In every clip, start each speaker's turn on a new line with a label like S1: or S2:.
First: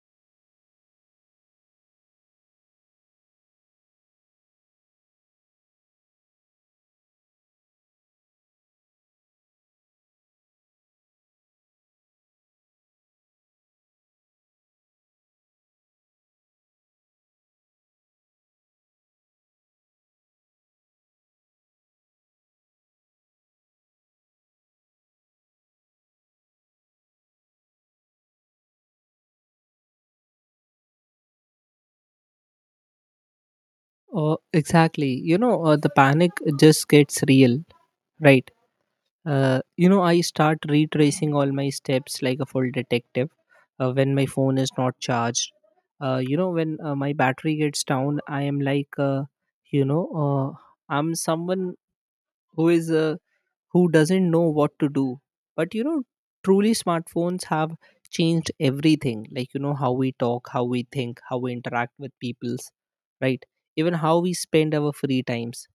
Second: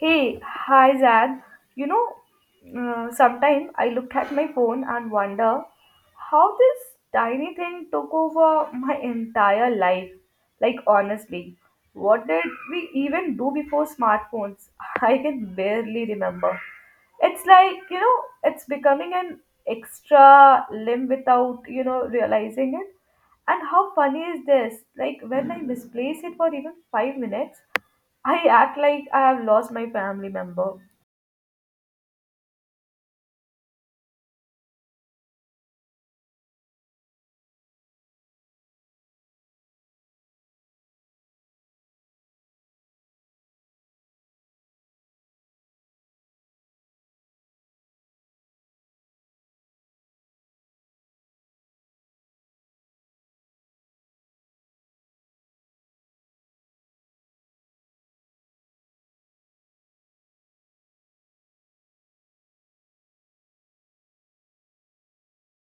S1: Hey, hi Zad. You know, sometime I look at my phone and wonder how this tiny thing took over my entire life. Like, honestly, what did we even do before smartphones? I can barely remember. It's like, you know, it's becoming an extra limb without, realizing it. And how funny is this? Like, when I misplace it for even 5 minutes, I act like I have lost my family member.
S2: Exactly. The panic just gets real, right? I start retracing all my steps like a full detective when my phone is not charged. When my battery gets down, I am like, you know, I'm someone who is who doesn't know what to do. But you know, truly smartphones have changed everything. Like, you know, how we talk, how we think, how we interact with peoples, right? Even how we spend our free times.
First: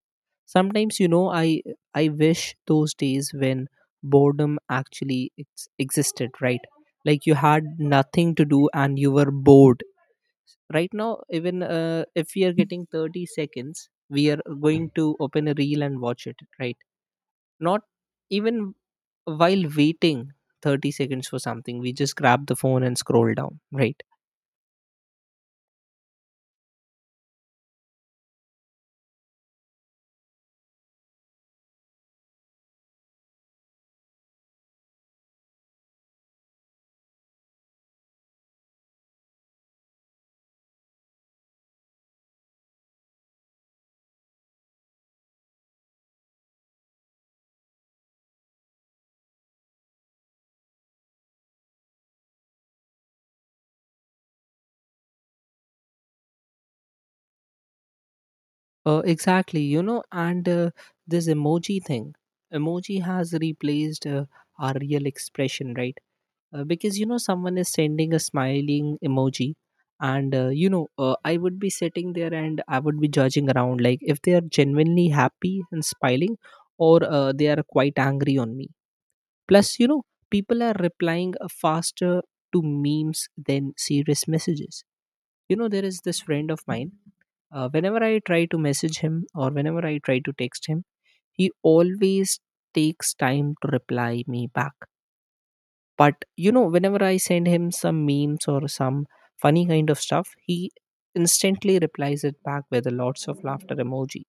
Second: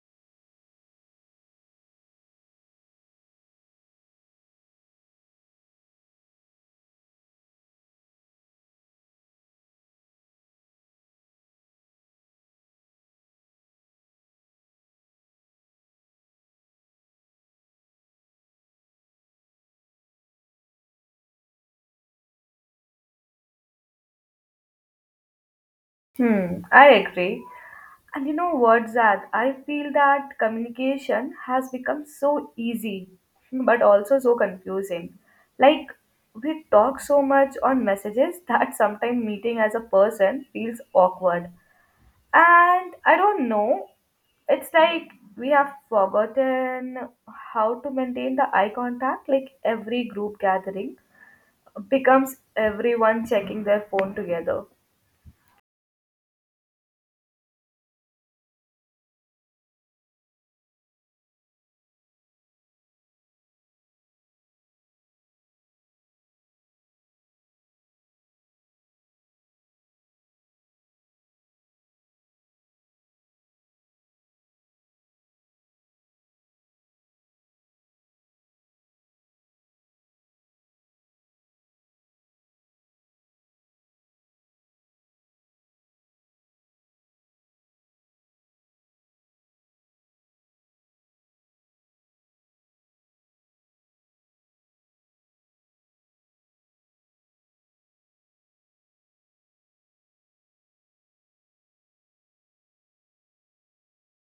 S2: Sometimes, you know, I wish those days when boredom actually existed, right? Like you had nothing to do and you were bored. Right now, even if we are getting 30 seconds, we are going to open a reel and watch it, right? Not even while waiting 30 seconds for something, we just grab the phone and scroll down, right?
S1: Hmm, I agree. And you know what, Zach? I feel that communication has become so easy, but also so confusing. Like, we talk so much on messages that sometimes meeting as a person feels awkward. And I don't know, it's like we have forgotten how to maintain the eye contact, like every group gathering becomes everyone checking their phone together.
S2: Exactly, you know. And This emoji thing, emoji has replaced our real expression, right? Because, you know, someone is sending a smiling emoji, and you know I would be sitting there and I would be judging around like if they are genuinely happy and smiling, or they are quite angry on me. Plus, you know, people are replying faster to memes than serious messages. You know, there is this friend of mine. Whenever I try to message him or whenever I try to text him, he always takes time to reply me back. But, you know, whenever I send him some memes or some funny kind of stuff, he instantly replies it back with lots of laughter emoji.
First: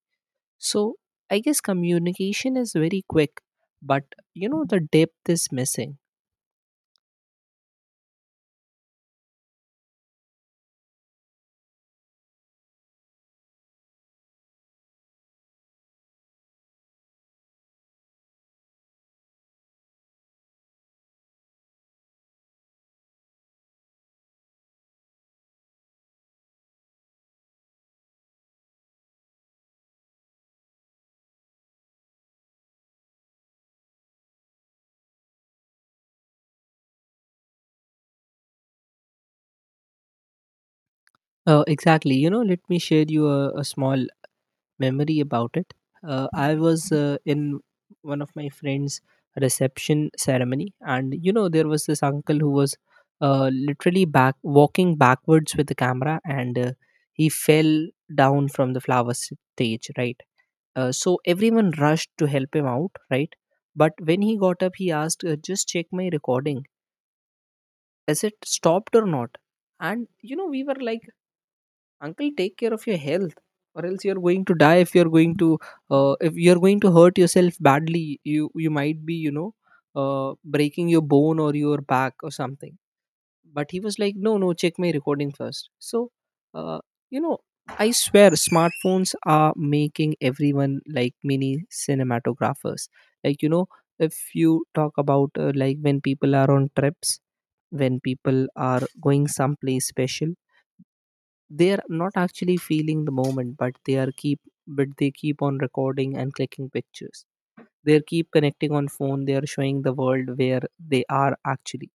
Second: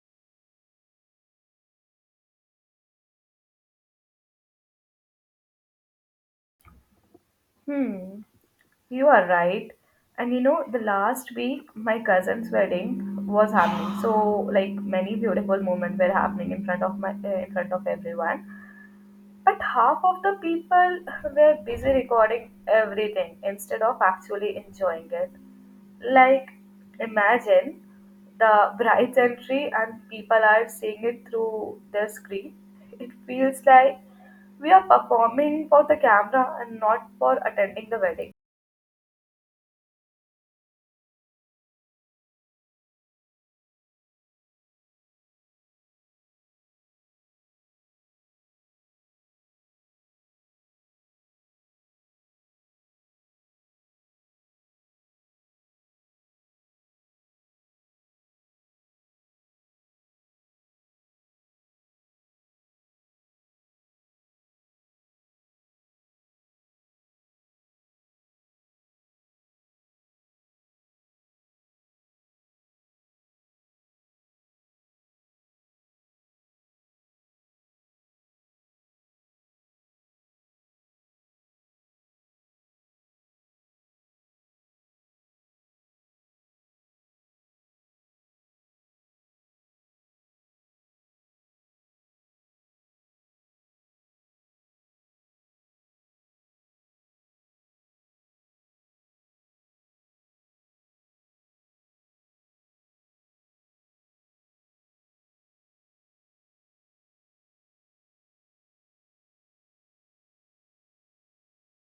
S2: So, I guess communication is very quick, but, you know, the depth is missing.
S1: Hmm, you are right. And you know, the last week my cousin's wedding was happening. So like many beautiful moments were happening in front of my in front of everyone. But half of the people were busy recording everything instead of actually enjoying it. Like, imagine the bride's entry and people are seeing it through their screen. It feels like we are performing for the camera and not for attending the wedding.
S2: Exactly. You know, let me share you a small memory about it. I was in one of my friend's reception ceremony, and you know, there was this uncle who was literally back walking backwards with the camera, and he fell down from the flower stage, right? So everyone rushed to help him out, right? But when he got up, he asked, "Just check my recording. Is it stopped or not?" And you know, we were like, uncle, take care of your health, or else you're going to die if you're going to if you're going to hurt yourself badly. You might be, you know, breaking your bone or your back or something. But he was like, no, no, check my recording first. So uh, you know, I swear smartphones are making everyone like mini cinematographers. Like, you know, if you talk about like when people are on trips, when people are going someplace special, they're not actually feeling the moment, but they are keep but they keep on recording and clicking pictures. They keep connecting on phone, they are showing the world where they are actually,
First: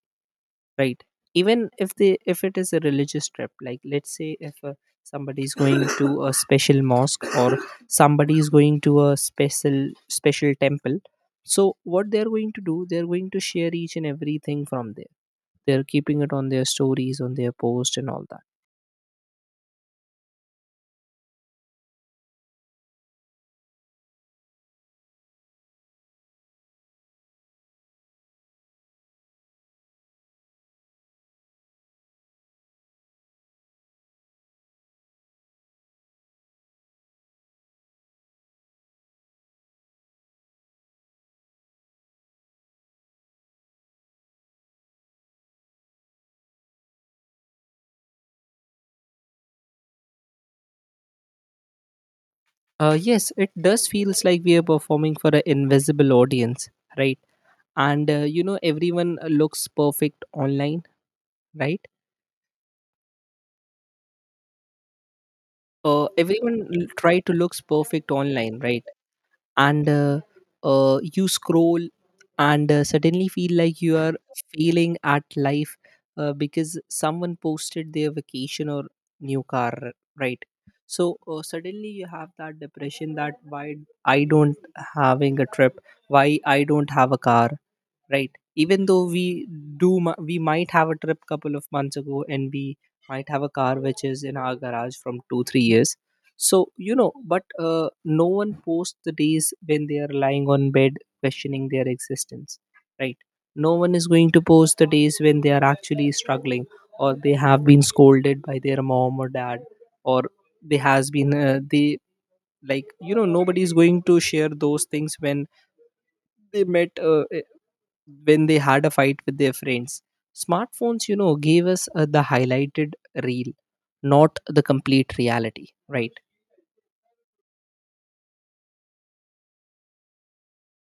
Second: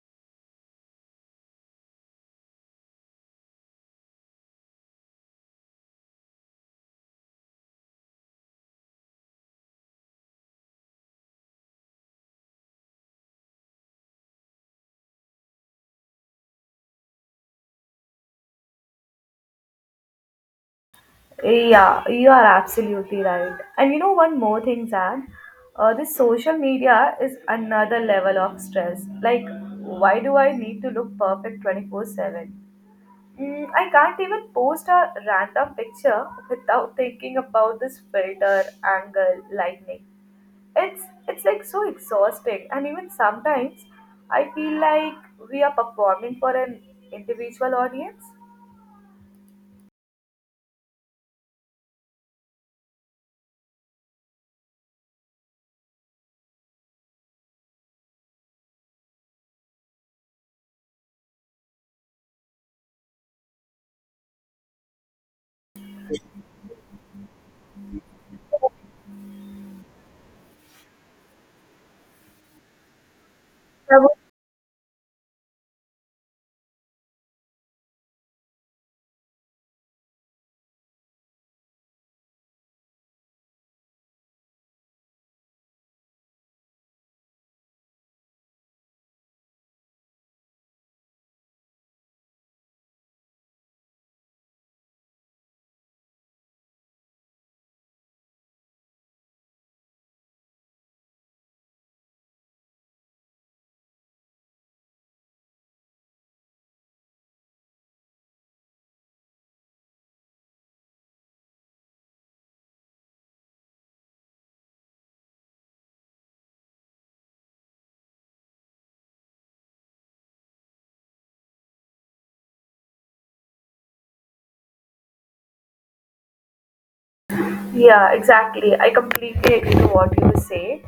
S2: right? Even if they if it is a religious trip, like let's say if somebody is going to a special mosque, or somebody is going to a special temple, so what they're going to do, they're going to share each and everything from there. They're keeping it on their stories, on their post and all.
S1: Yeah, you are absolutely right. And you know, one more thing, Zan, this social media is another level of stress. Like, why do I need to look perfect 24/7? I can't even post a random picture without thinking about this filter, angle, lightning. It's like so exhausting, and even sometimes I feel like we are performing for an individual audience.
S2: Yes, it does feels like we are performing for an invisible audience, right? And you know, everyone looks perfect online, right? Everyone try to looks perfect online, right? And You scroll and suddenly feel like you are failing at life, because someone posted their vacation or new car, right? So suddenly you have that depression, that why I don't having a trip, why I don't have a car, right? Even though we we might have a trip couple of months ago, and we might have a car which is in our garage from 2 or 3 years. So you know, but no one posts the days when they are lying on bed questioning their existence, right? No one is going to post the days when they are actually struggling, or they have been scolded by their mom or dad, or they has been they like, you know, nobody is going to share those things when they met when they had a fight with their friends. Smartphones, you know, gave us the highlighted reel, not the complete reality, right?
S1: Yeah, exactly. I completely agree to what you say.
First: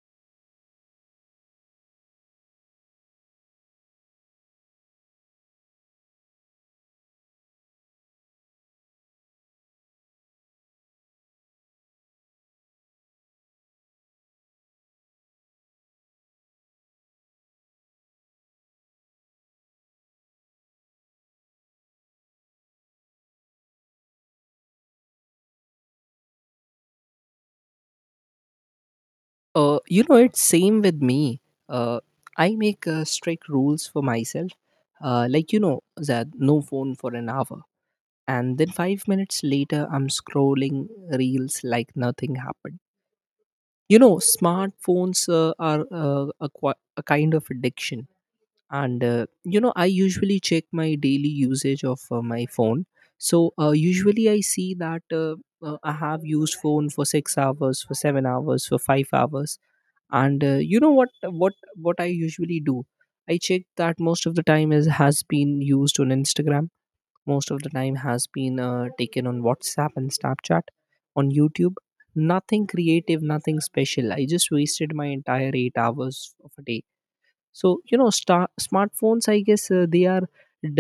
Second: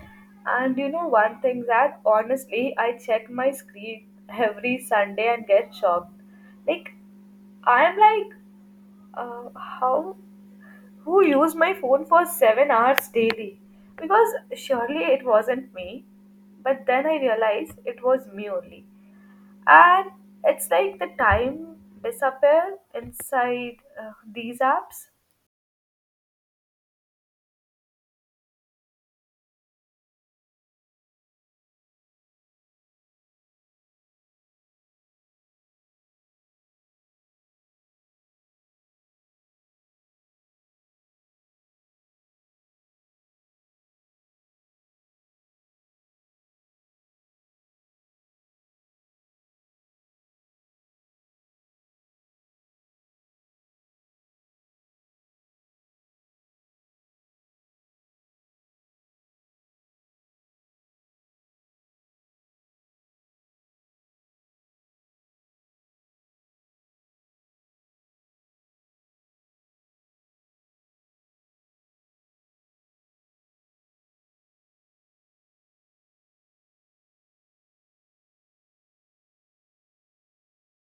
S1: And you know, one thing that honestly, I check my screen every Sunday and get shocked. Like, I'm like, uh, how, who used my phone for 7 hours daily? Because surely it wasn't me. But then I realized it was me only. And it's like the time disappear inside these apps.
S2: You know, it's same with me. Uh, I make strict rules for myself. Like, you know, that no phone for an hour. And then 5 minutes later, I'm scrolling reels like nothing happened. You know, smartphones are a kind of addiction. And you know, I usually check my daily usage of my phone. So usually I see that I have used phone for 6 hours, for 7 hours, for 5 hours. And you know what what I usually do, I check that most of the time is has been used on Instagram, most of the time has been taken on WhatsApp and Snapchat, on YouTube. Nothing creative, nothing special, I just wasted my entire 8 hours of a day. So you know, smartphones, I guess they are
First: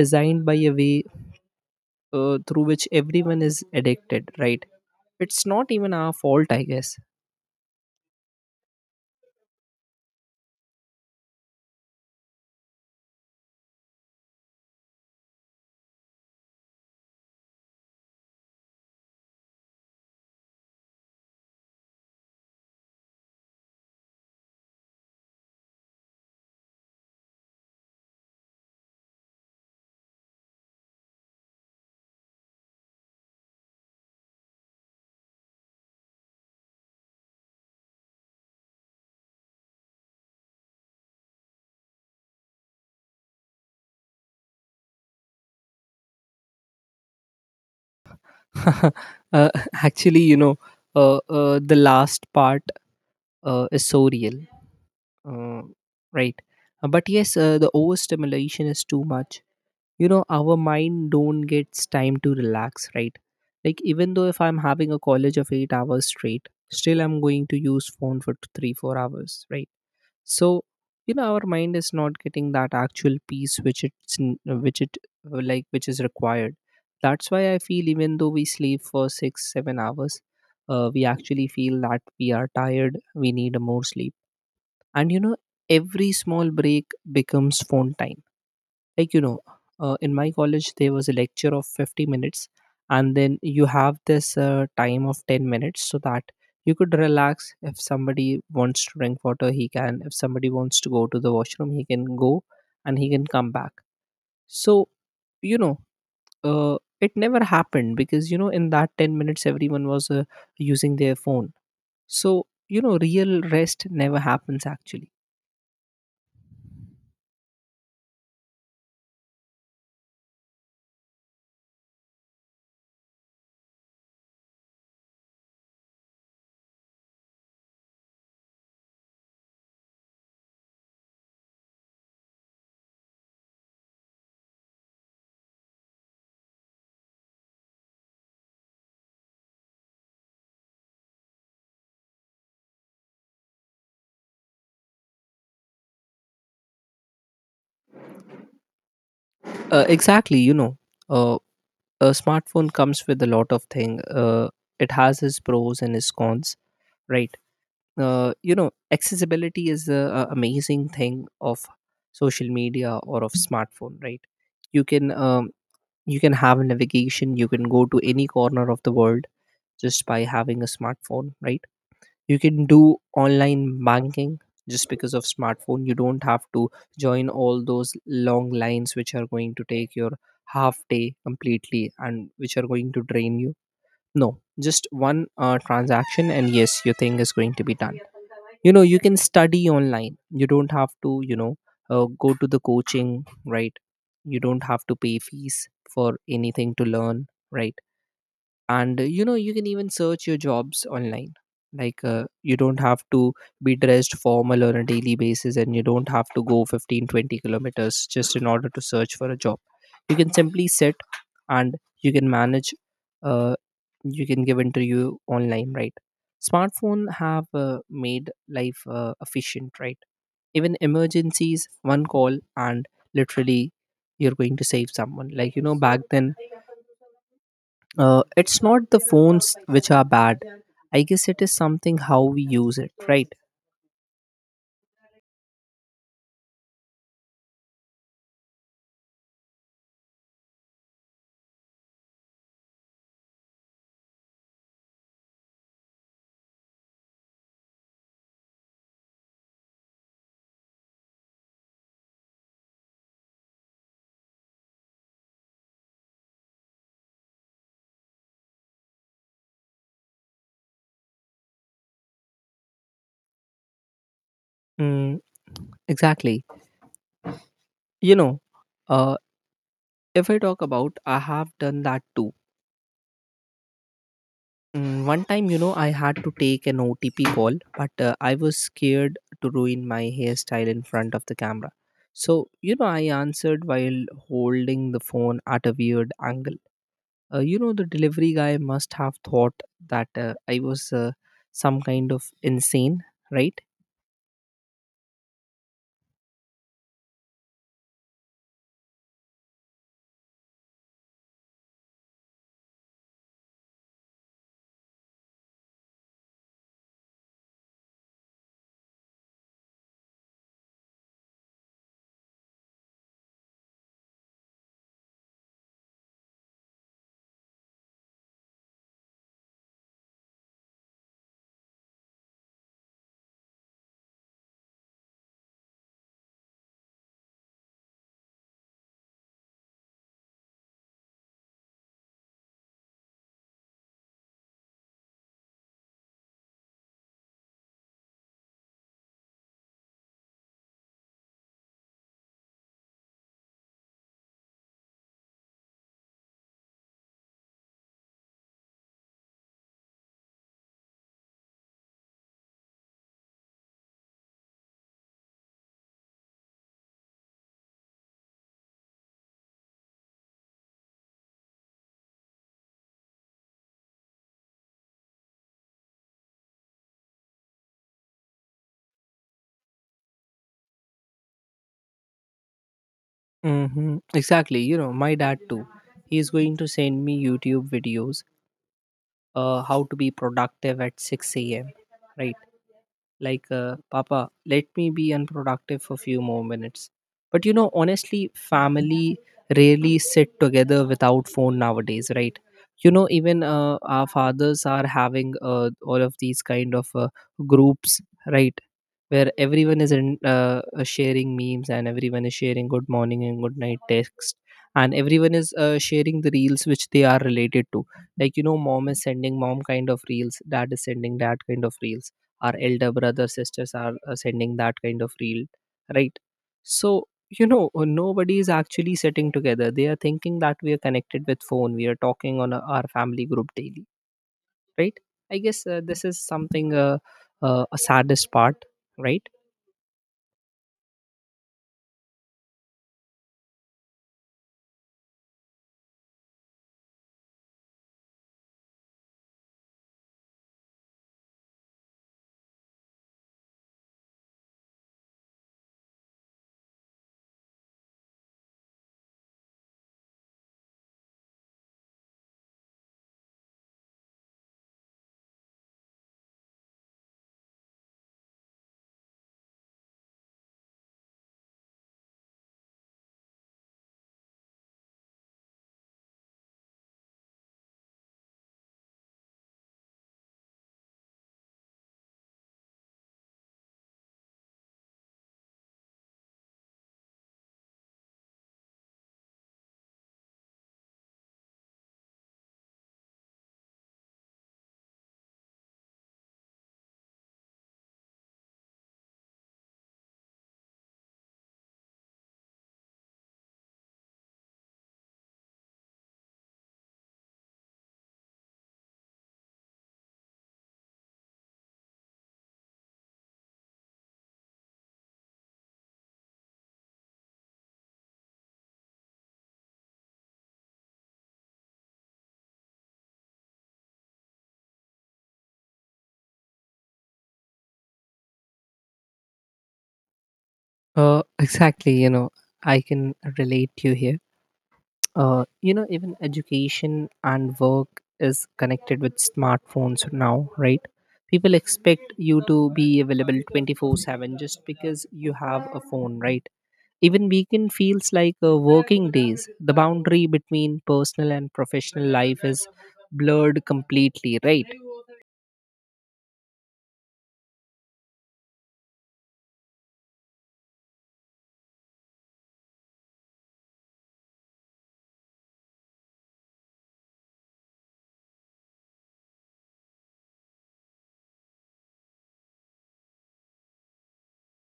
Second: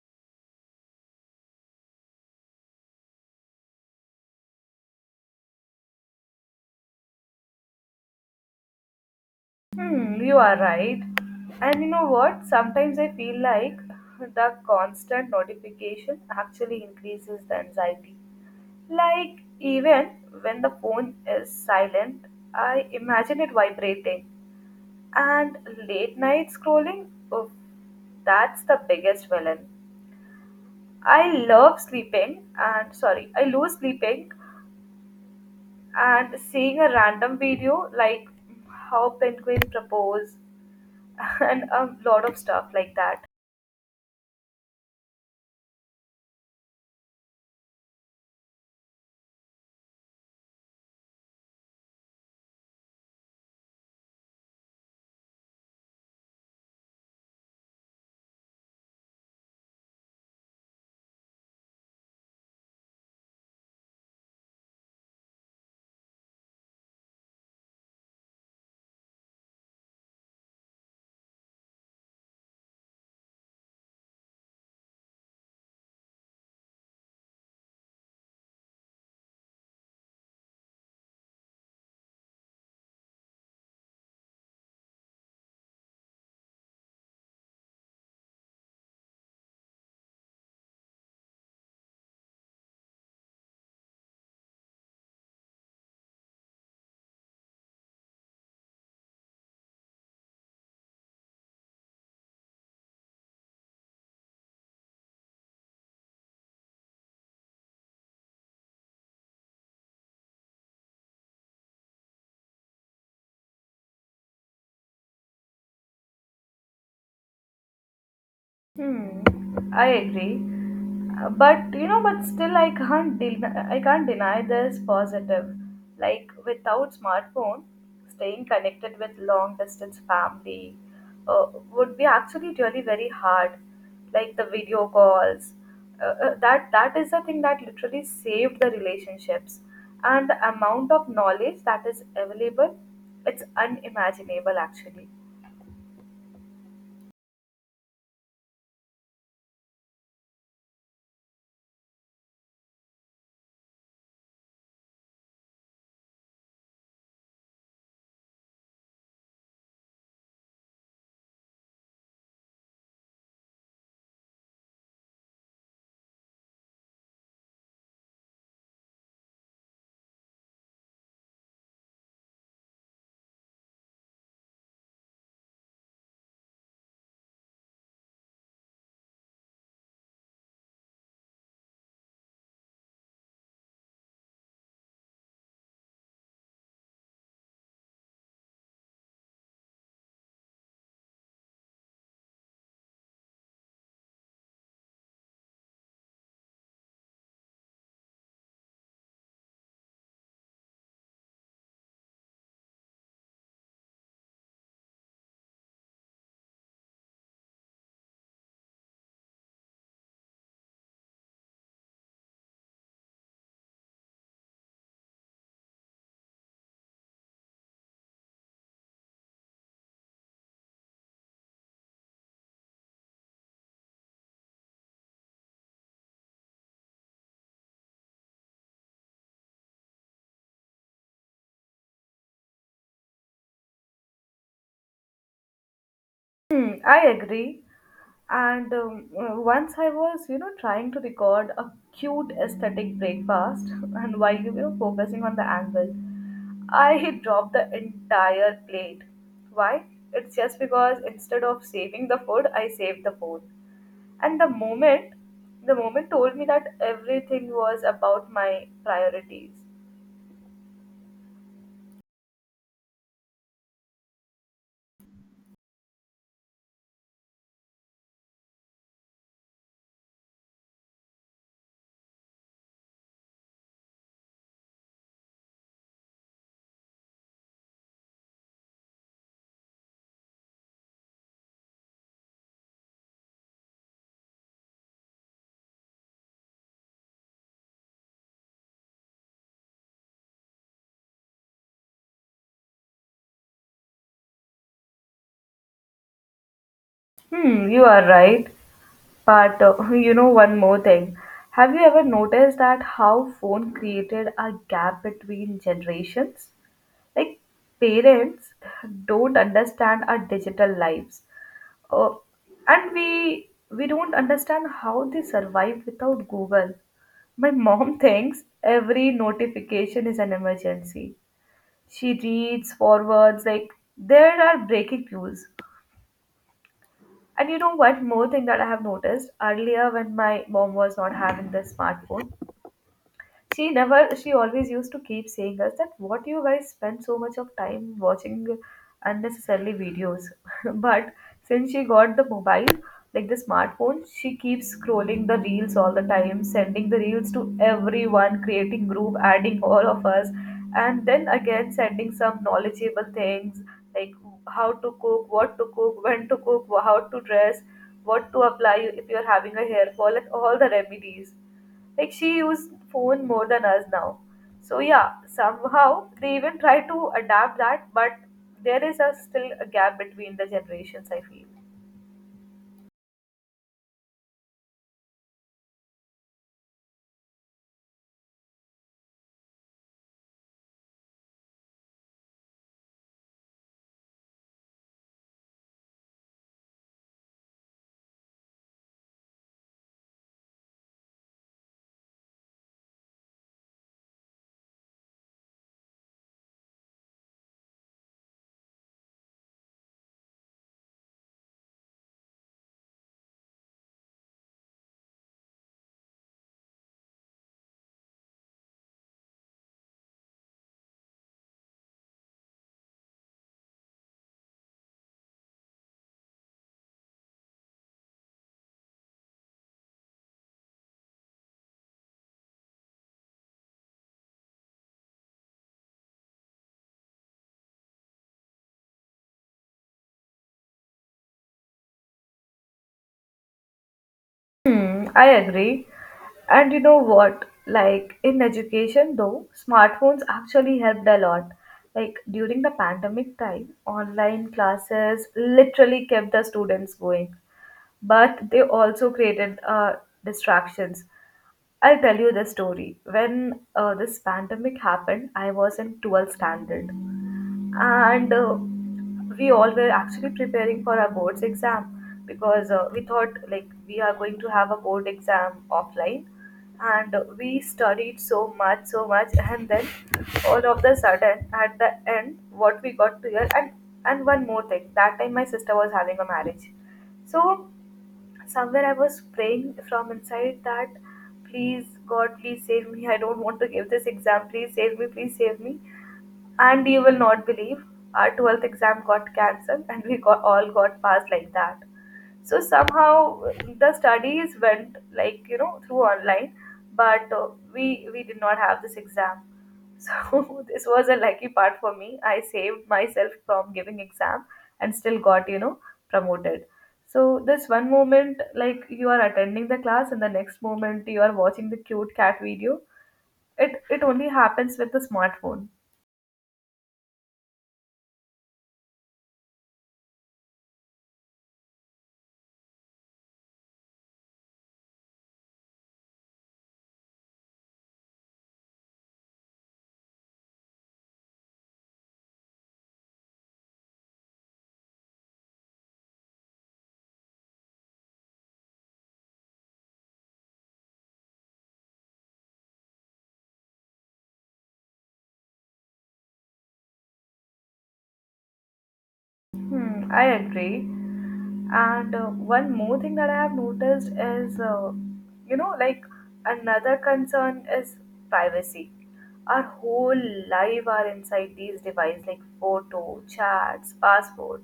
S2: designed by a way through which everyone is addicted, right? It's not even our fault, I guess.
S1: Hmm, you are right. And you know what? Sometimes I feel like the constant notification actually increases the anxiety. Like, even when the phone is silent, I imagine it vibrating. And late night scrolling, oh, that's the biggest villain. I love sleeping and sorry, I lose sleeping and seeing a random video like how penguin propose and a lot of stuff like that.
S2: uh, Actually, you know, the last part is so real, uh, right? But yes, the overstimulation is too much. You know, our mind don't gets time to relax, right? Like even though if I'm having a college of 8 hours straight, still I'm going to use phone for 3 or 4 hours, right? So you know, our mind is not getting that actual peace which which it like which is required. That's why I feel, even though we sleep for 6 or 7 hours, we actually feel that we are tired, we need more sleep. And you know, every small break becomes phone time. Like you know, in my college there was a lecture of 50 minutes, and then you have this time of 10 minutes so that you could relax. If somebody wants to drink water he can, if somebody wants to go to the washroom he can go and he can come back. So you know, it never happened because you know, in that 10 minutes everyone was using their phone. So you know, real rest never happens actually.
S1: Hmm, I agree. But you know, but still, I can't deny this positive. Like without smartphone, staying connected with long distance family would be actually really very hard. Like the video calls, that is the thing that literally saved the relationships, and the amount of knowledge that is available, it's unimaginable actually.
S2: Exactly, you know. uh, a smartphone comes with a lot of thing. It has its pros and its cons, right? You know, accessibility is the amazing thing of social media or of smartphone, right? You can um, you can have navigation. You can go to any corner of the world just by having a smartphone, right? You can do online banking just because of smartphone. You don't have to join all those long lines which are going to take your half day completely and which are going to drain you. No, just one transaction, and yes, your thing is going to be done. You know, you can study online. You don't have to, you know, go to the coaching, right? You don't have to pay fees for anything to learn, right? And you know, you can even search your jobs online. Like you don't have to be dressed formal on a daily basis, and you don't have to go 15, 20 kilometers just in order to search for a job. You can simply sit and you can manage uh, you can give interview online, right? Smartphone have made life efficient, right? Even emergencies, one call and literally you're going to save someone, like you know, back then it's not the phones which are bad. I guess it is something how we use it, right?
S1: Hmm, I agree. And once I was, you know, trying to record a cute aesthetic breakfast, and while you know focusing on the angle, I dropped the entire plate. Why? It's just because instead of saving the food, I saved the phone. And the moment told me that everything was about my priorities.
S2: Mm, exactly. You know, uh, if I talk about, I have done that too. Mm, one time, you know, I had to take an OTP call, but I was scared to ruin my hairstyle in front of the camera. So, you know, I answered while holding the phone at a weird angle. You know, the delivery guy must have thought that I was some kind of insane, right?
S1: Hmm, you are right. But you know one more thing. Have you ever noticed that how phone created a gap between generations? Like parents don't understand our digital lives. Uh, and we don't understand how they survive without Google. My mom thinks every notification is an emergency. She reads forwards like there are breaking news. And you know what? More thing that I have noticed earlier when my mom was not having the smartphone, she never she always used to keep saying us that what you guys spend so much of time watching unnecessarily videos but since she got the mobile like the smartphone she keeps scrolling the reels all the time sending the reels to everyone creating group adding all of us and then again sending some knowledgeable things like how to cook, what to cook, when to cook, how to dress, what to apply if you're having a hair fall and all the remedies. Like she used phone more than us now. So yeah, somehow they even try to adapt that but there is a still a gap between the generations, I feel.
S2: Mm-hmm. Exactly. You know, my dad too. He is going to send me YouTube videos, how to be productive at 6 a.m. Right. Like papa, let me be unproductive for few more minutes. But you know honestly family rarely sit together without phone nowadays, right? You know, even our fathers are having all of these kind of groups, right? Where everyone is in, sharing memes, and everyone is sharing good morning and good night text, and everyone is sharing the reels which they are related to. Like, you know, mom is sending mom kind of reels, dad is sending dad kind of reels, our elder brothers sisters are sending that kind of reel, right? So, you know, nobody is actually sitting together. They are thinking that we are connected with phone, we are talking on our family group daily, right? I guess this is something, a saddest part, right?
S1: Hmm, I agree. And you know what, like in education though smartphones actually helped a lot. Like during the pandemic time online classes literally kept the students going, but they also created distractions. I'll tell you the story. When this pandemic happened, I was in 12th standard, and uh, we all were actually preparing for our board's exam because we thought like we are going to have a board exam offline, and we studied so much, so much, and then all of the sudden at the end, what we got to hear, and one more thing, that time my sister was having a marriage, so somewhere I was praying from inside that, please God, please save me. I don't want to give this exam. Please save me. Please save me. And you will not believe, our 12th exam got cancelled, and we got all got passed like that. So somehow the studies went like you know through online, but we did not have this exam. So this was a lucky part for me. I saved myself from giving exam and still got, you know, promoted. So this one moment like you are attending the class and the next moment you are watching the cute cat video, it only happens with the smartphone.
S2: Exactly, you know, I can relate to you here. You know, even education and work is connected with smartphones now, right? People expect you to be available 24/7 just because you have a phone, right? Even weekend feels like working days. The boundary between personal and professional life is blurred completely, right?
S1: Hmm, I agree. And one more thing that I have noticed is, you know, like another concern is privacy. Our whole life are inside these devices, like photo, chats, passport,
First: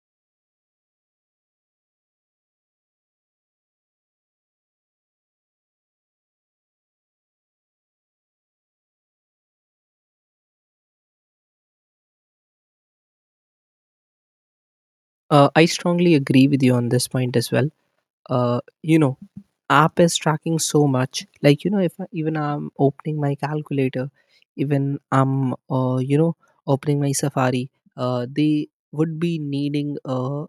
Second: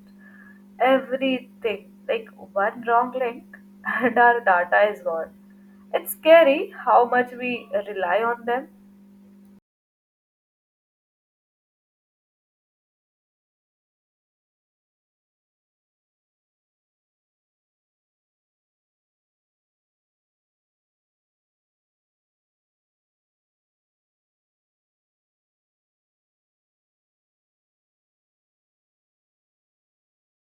S1: everything. Like one wrong link, and our data is gone. It's scary how much we rely on them.
S2: I strongly agree with you on this point as well. Uh, you know, app is tracking so much. Like, you know, if I, even I'm opening my calculator, even I'm, you know, opening my Safari, they would be needing,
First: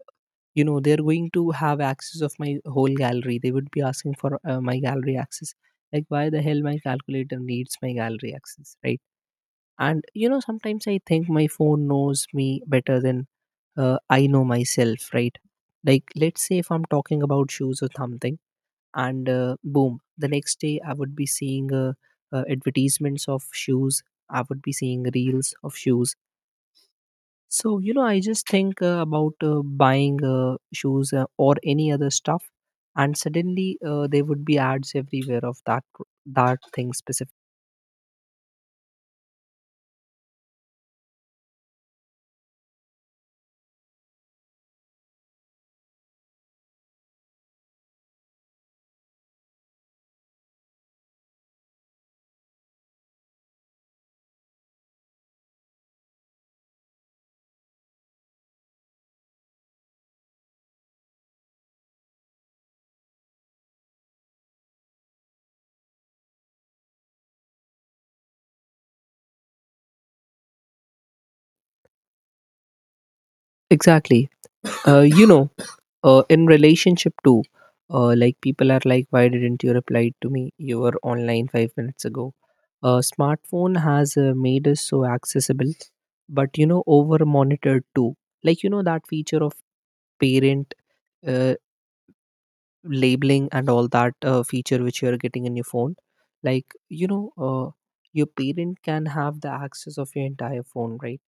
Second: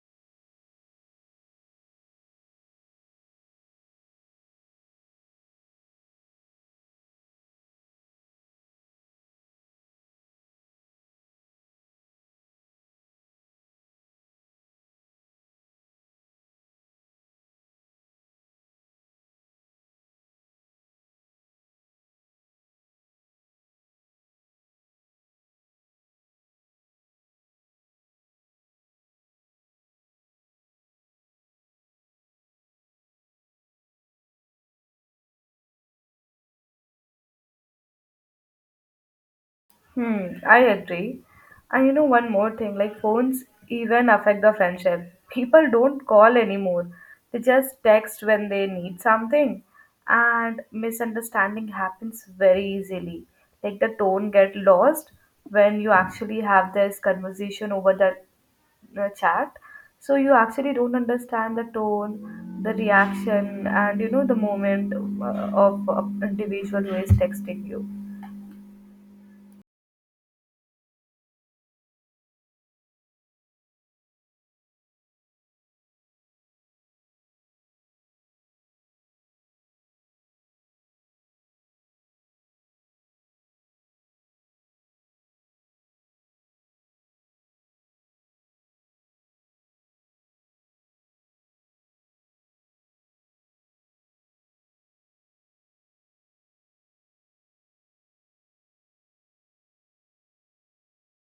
S2: you know, they're going to have access of my whole gallery. They would be asking for my gallery access. Like, why the hell my calculator needs my gallery access, right? And you know sometimes I think my phone knows me better than I know myself, right? Like, let's say if I'm talking about shoes or something, and boom, the next day I would be seeing, advertisements of shoes. I would be seeing reels of shoes. So, you know, I just think about buying shoes, or any other stuff, and suddenly there would be ads everywhere of that thing specific.
S1: Hmm, I agree. And you know one more thing, like phones even affect the friendship. People don't call anymore. They just text when they need something. And misunderstanding happens very easily. Like the tone get lost when you actually have this conversation over the chat. So you actually don't understand the tone, the reaction, and you know the moment of individual who is texting you.
S2: Exactly. You know, in relationship too, like people are like, why didn't you reply to me? You were online 5 minutes ago. Smartphone has made us so accessible, but you know, over monitored too. Like, you know, that feature of parent, uh, labeling, and all that feature which you are getting in your phone. Like, you know, your parent can have the access of your entire phone, right?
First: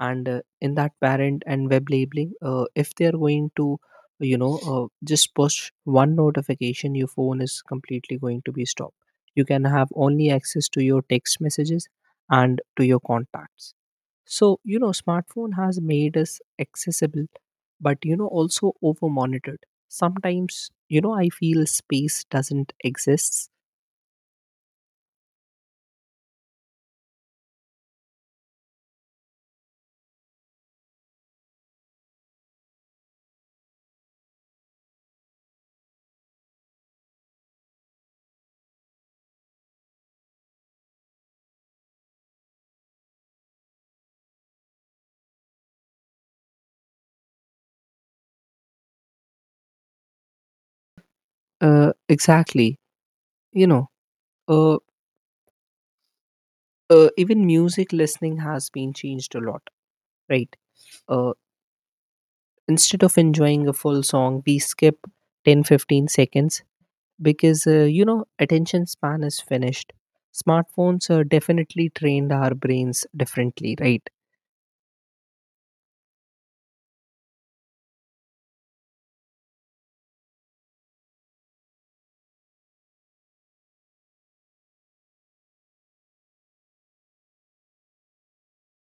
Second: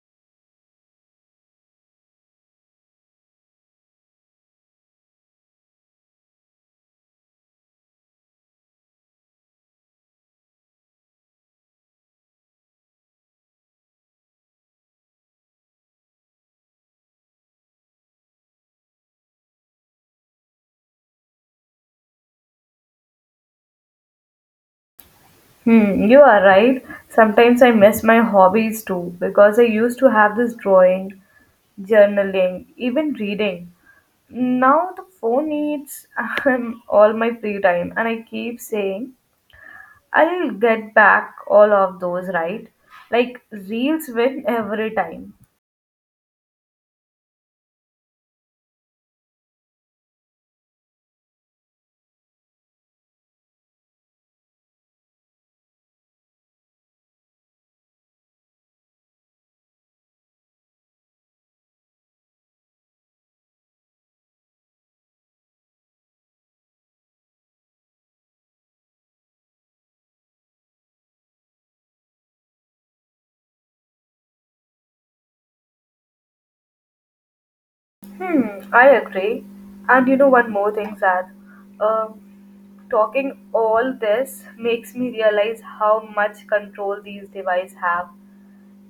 S2: And in that parent and web labeling, if they are going to, you know, just push one notification, your phone is completely going to be stopped. You can have only access to your text messages and to your contacts. So, you know, smartphone has made us accessible, but you know, also over monitored. Sometimes, you know, I feel space doesn't exist.
S1: Hmm, you are right. Sometimes I miss my hobbies too because I used to have this drawing, journaling, even reading. Now the phone eats all my free time, and I keep saying I'll get back all of those, right? Like reels win every time.
S2: Exactly, you know, uh, even music listening has been changed a lot, right? Uh, Instead of enjoying a full song, we skip 10 15 seconds because, you know, attention span is finished. Smartphones definitely trained our brains differently, right?
S1: Hmm, I agree. And you know one more thing, Zad. Um, talking all this makes me realize how much control these devices have.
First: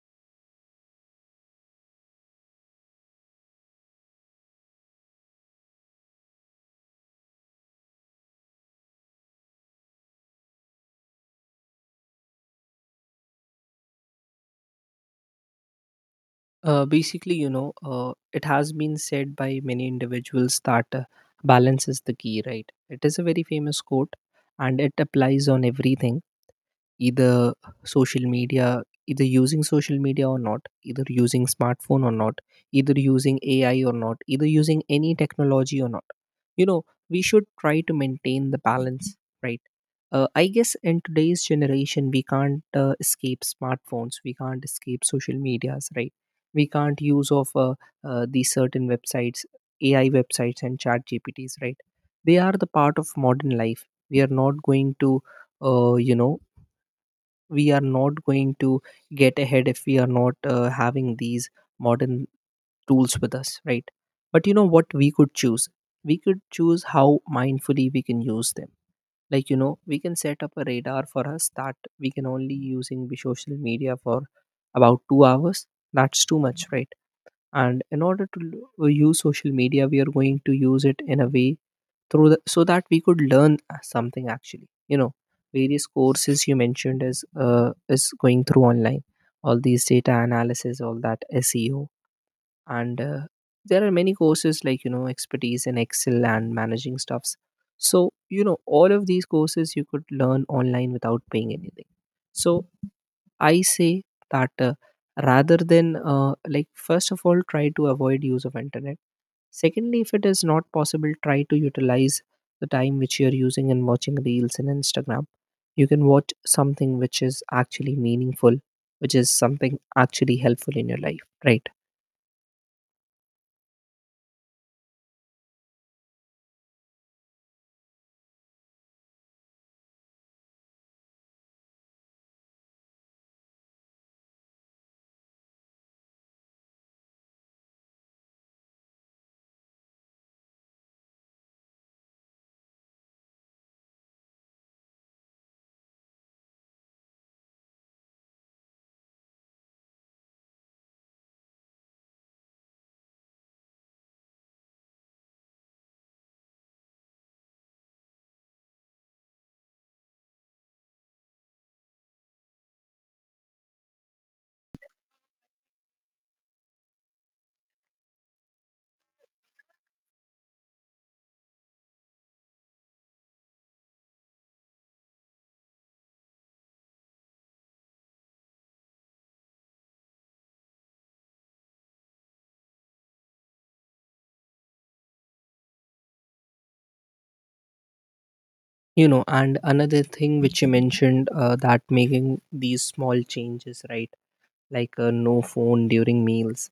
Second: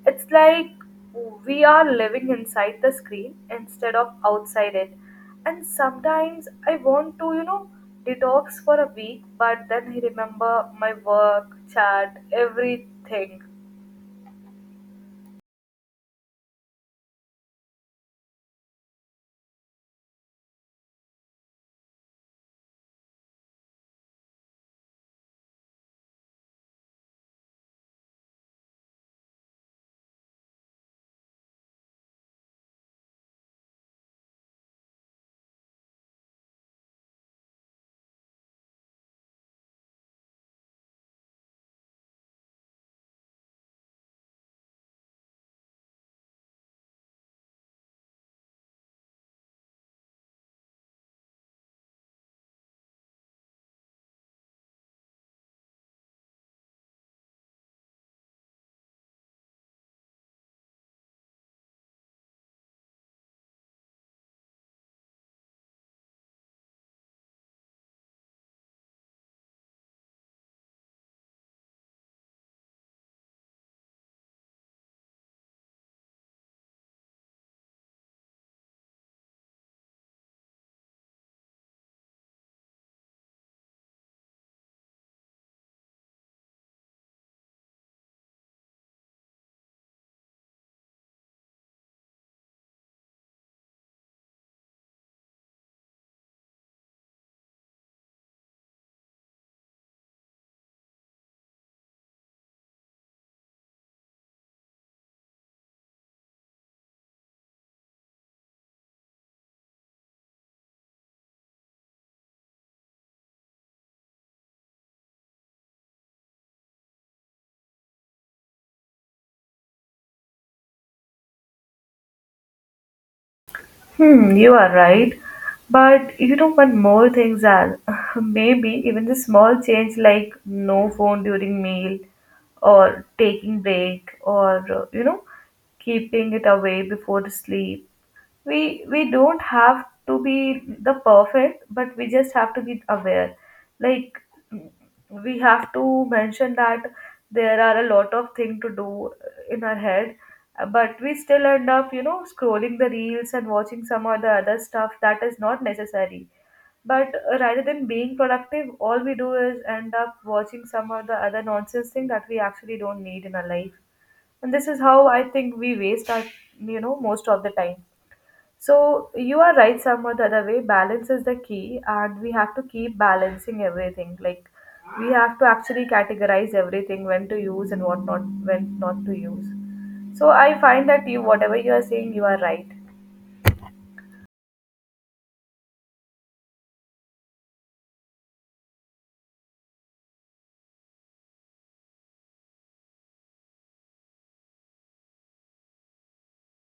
S1: It's like we are living inside the screen instead of outside it. And sometimes I want to, you know, detox for a week, but then I remember my work, chat, everything.
S2: Basically, you know, it has been said by many individuals that balance is the key, right? It is a very famous quote, and it applies on everything, either social media, either using social media or not, either using smartphone or not, either using ai or not, either using any technology or not. You know, we should try to maintain the balance, right? I guess in today's generation we can't escape smartphones, we can't escape social medias, right? We can't use of these certain websites, ai websites and chat gpts, right? They are the part of modern life. We are not going to, you know, we are not going to get ahead if we are not having these modern tools with us, right? But you know what we could choose, we could choose how mindfully we can use them. Like, you know, we can set up a radar for us that we can only using the social media for about 2 hours. That's too much, right? And in order to use social media, we are going to use it in a way, through the, so that we could learn something actually, you know. Various courses you mentioned is going through online. All these data analysis, all that seo, and there are many courses like, you know, expertise in excel and managing stuffs. So, you know, all of these courses you could learn online without paying anything. So, I say that, rather than, like, first of all, try to avoid use of internet. Secondly, if it is not possible, try to utilize the time which you are using in watching reels and Instagram. You can watch something which is actually meaningful, which is something actually helpful in your life, right?
S1: Hmm, you are right. But you know, one more thing, Zal. Maybe even the small change like no phone during meal or taking break or, you know, keeping it away before sleep. We don't have to be the perfect but we just have to be aware. Like we have to mention that there are a lot of things to do in our head, but we still end up, you know, scrolling the reels and watching some or the other stuff that is not necessary. But rather than being productive all we do is end up watching some or the other nonsense thing that we actually don't need in our life. And this is how I think we waste our, you know, most of the time. So you are right somewhat the other way. Balance is the key, and we have to keep balancing everything. Like we have to actually categorize everything when to use and what not, when not to use. So I find that you whatever you are saying, you are right.
S2: You know, and another thing which you mentioned, that making these small changes, right? Like, no phone during meals,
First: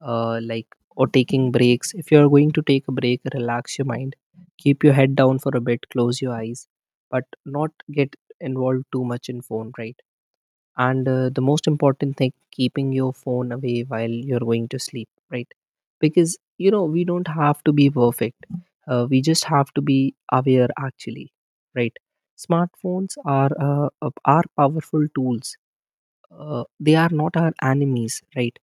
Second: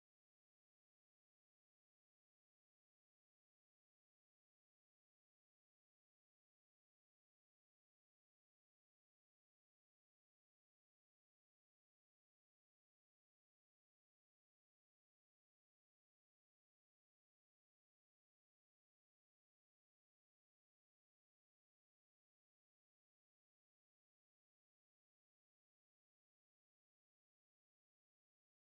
S2: like, or taking breaks. If you are going to take a break, relax your mind, keep your head down for a bit, close your eyes, but not get involved too much in phone, right? And the most important thing, keeping your phone away while you're going to sleep, right? Because you know we don't have to be perfect. We just have to be aware actually, right? Smartphones are powerful tools. They are not our enemies, right?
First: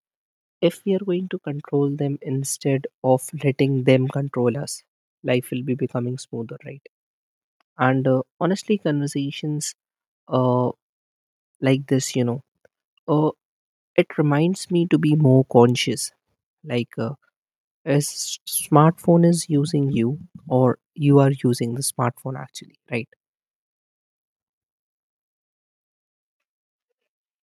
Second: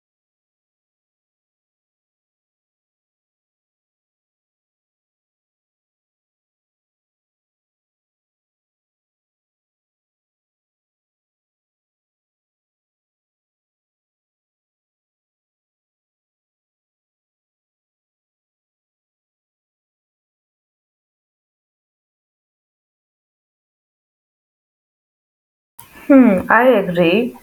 S2: If we are going to control them instead of letting them control us, life will be becoming smoother, right? And honestly, conversations, uh, like this, you know, uh, it reminds me to be more conscious. Like, as smartphone is using you, or you are using the smartphone actually, right?
S1: Hmm, I agree.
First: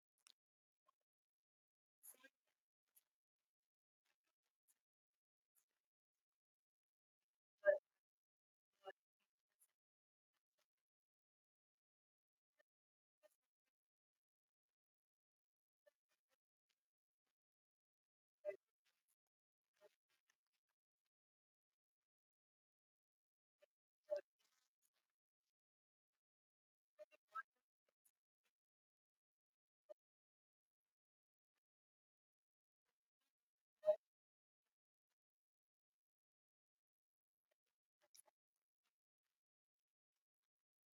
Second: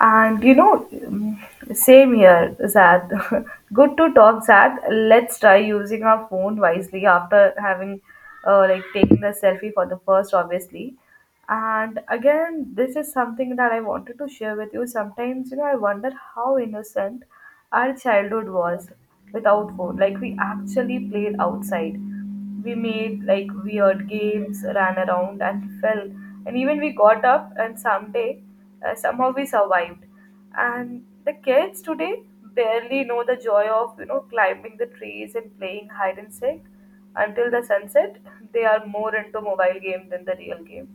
S1: And you know, mm, same here, Zad. Good to talk, Zad. Let's try using our phone wisely after having, taking the selfie for the first, obviously. And again, this is something that I wanted to share with you. Sometimes, you know, I wonder how innocent our childhood was without phone. Like, we actually played outside. We made like weird games, ran around and fell. And even we got up and someday somehow we survived. And the kids today barely know the joy of, you know, climbing the trees and playing hide and seek until the sunset. They are more into mobile game than the real game.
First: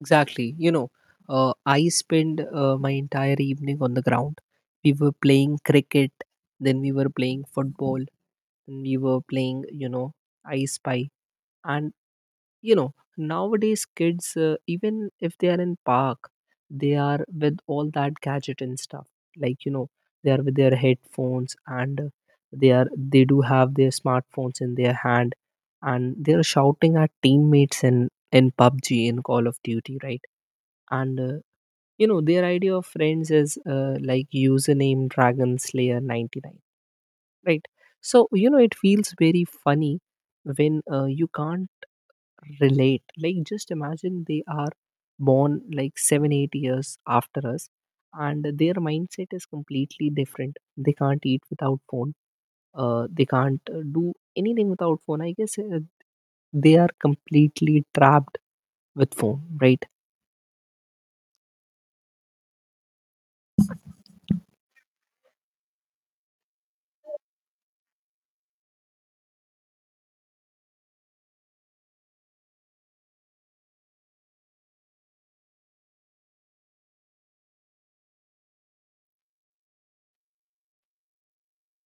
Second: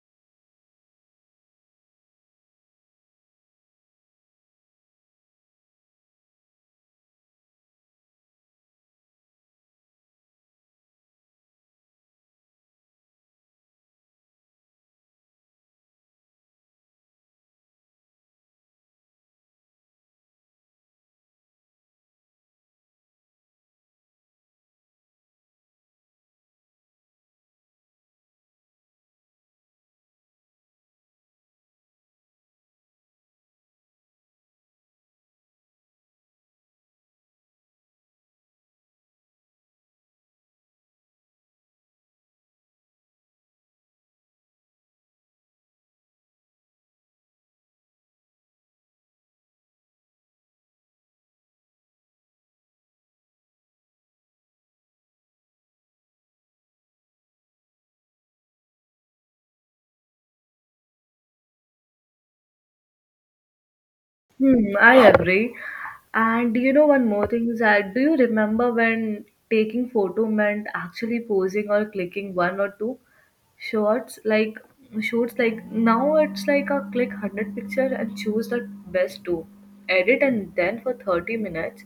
S2: Exactly, you know, I spend my entire evening on the ground. We were playing cricket, then we were playing football. Then we were playing, you know, I spy. And you know nowadays kids, even if they are in park, they are with all that gadget and stuff. Like, you know, they are with their headphones, and they do have their smartphones in their hand. And they are shouting at teammates in pubg, in call of duty, right? And you know, their idea of friends is like username dragon slayer 99, right? So, you know, it feels very funny when you can't relate. Like, just imagine, they are born like 7 8 years after us, and their mindset is completely different. They can't eat without phone. They can't do anything without phone. I guess they are completely trapped with phone, right?
S1: Hmm, I agree. And you know, one more thing is that do you remember when taking photo meant actually posing or clicking one or two shots? Like now it's like a click hundred picture and choose the best two. Edit and then for 30 minutes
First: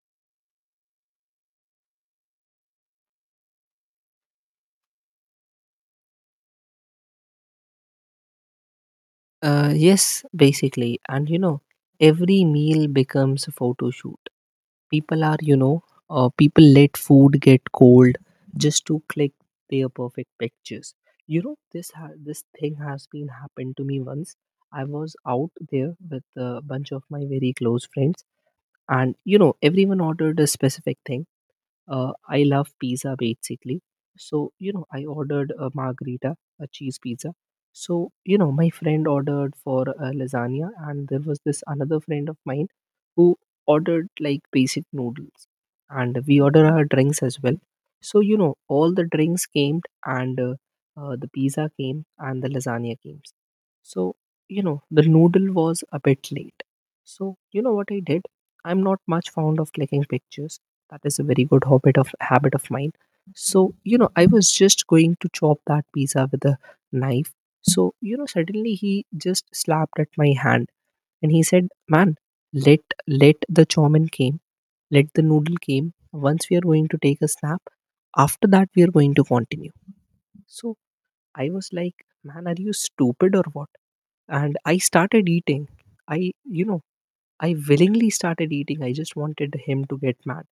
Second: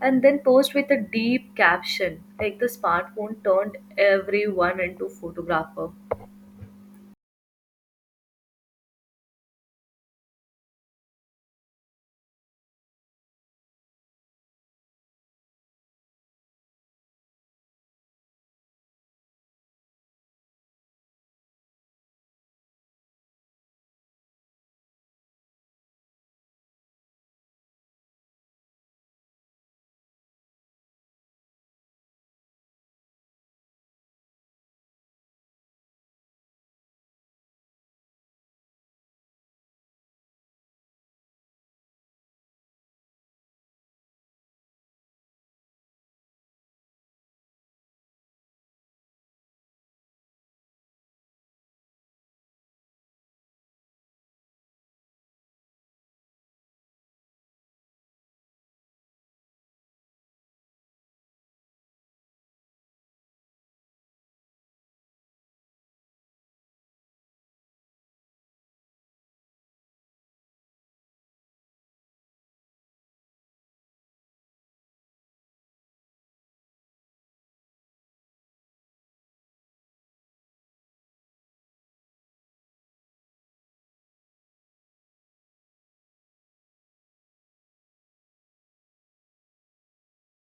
S1: and then post with a deep caption. Like the smartphone turned everyone into photographer.
S2: Yes, basically, and you know every meal becomes a photo shoot. People are, you know, people let food get cold just to click their perfect pictures. You know, this thing has been happened to me once. I was out there with a bunch of my very close friends, and you know, everyone ordered a specific thing. I love pizza basically. So, you know, I ordered a margarita, a cheese pizza. So, you know, my friend ordered for lasagna, and there was this another friend of mine who ordered like basic noodles. And we ordered our drinks as well. So, you know, all the drinks came, and the pizza came, and the lasagna came. So, you know, the noodle was a bit late. So, you know what I did? I'm not much fond of clicking pictures, that is a very good habit of mine. So, you know, I was just going to chop that pizza with a knife. So, you know, suddenly he just slapped at my hand, and he said, man, let let the chowmin came, let the noodle came, once we are going to take a snap, after that we are going to continue. So, I was like, man, are you stupid or what? And I started eating. I, you know, I willingly started eating. I just wanted him to get mad.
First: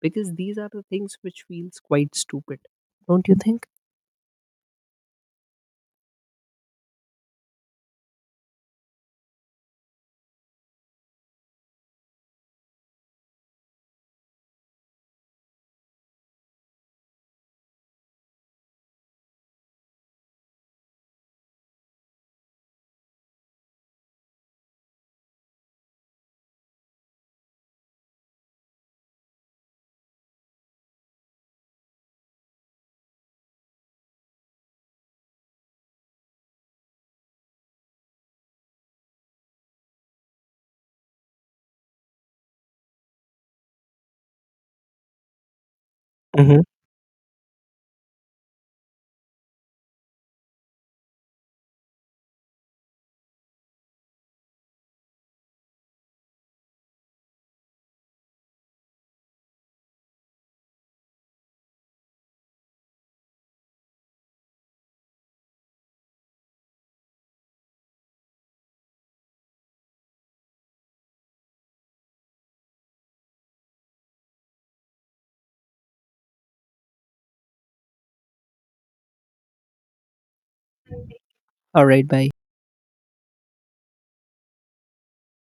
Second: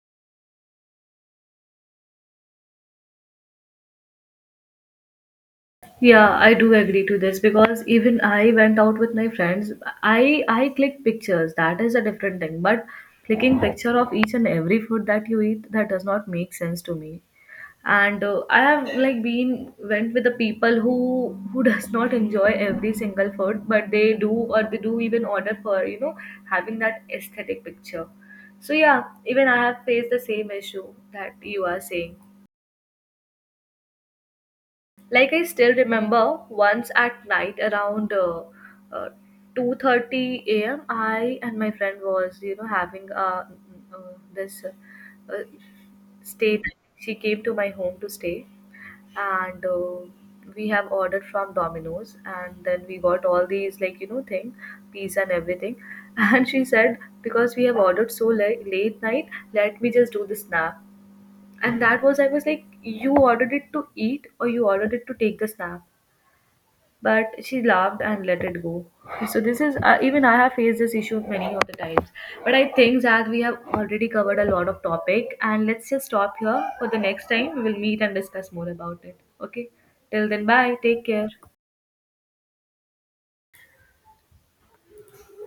S2: Because these are the things which feels quite stupid, don't you think?
S1: Yeah, I do agree to this because even I went out with my friends. I click pictures. That is a different thing. But clicking picture of each and every food that you eat that does not make sense to me. And I have like been went with the people who does not enjoy every single food, but they do even order for, you know, having that aesthetic picture. So yeah, even I have faced the same issue that you are saying. Like I still remember once at night around uh, 2:30 a.m. I and my friend was you know having mm, this uh, stay.
S2: Hmm.
S1: She came to my home to stay. And we have ordered from Domino's and then we got all these like you know thing, pizza and everything and she said because we have ordered so late, late night, let me just do the snack. And that was, I was like, you ordered it to eat or you ordered it to take the snap? But she laughed and let it go. So this is, even I have faced this issue many of the times. But I think that we have already covered a lot of topic and let's just stop here. For the next time we will meet and discuss more about it, okay? Till then bye, take care.
S2: All right, bye.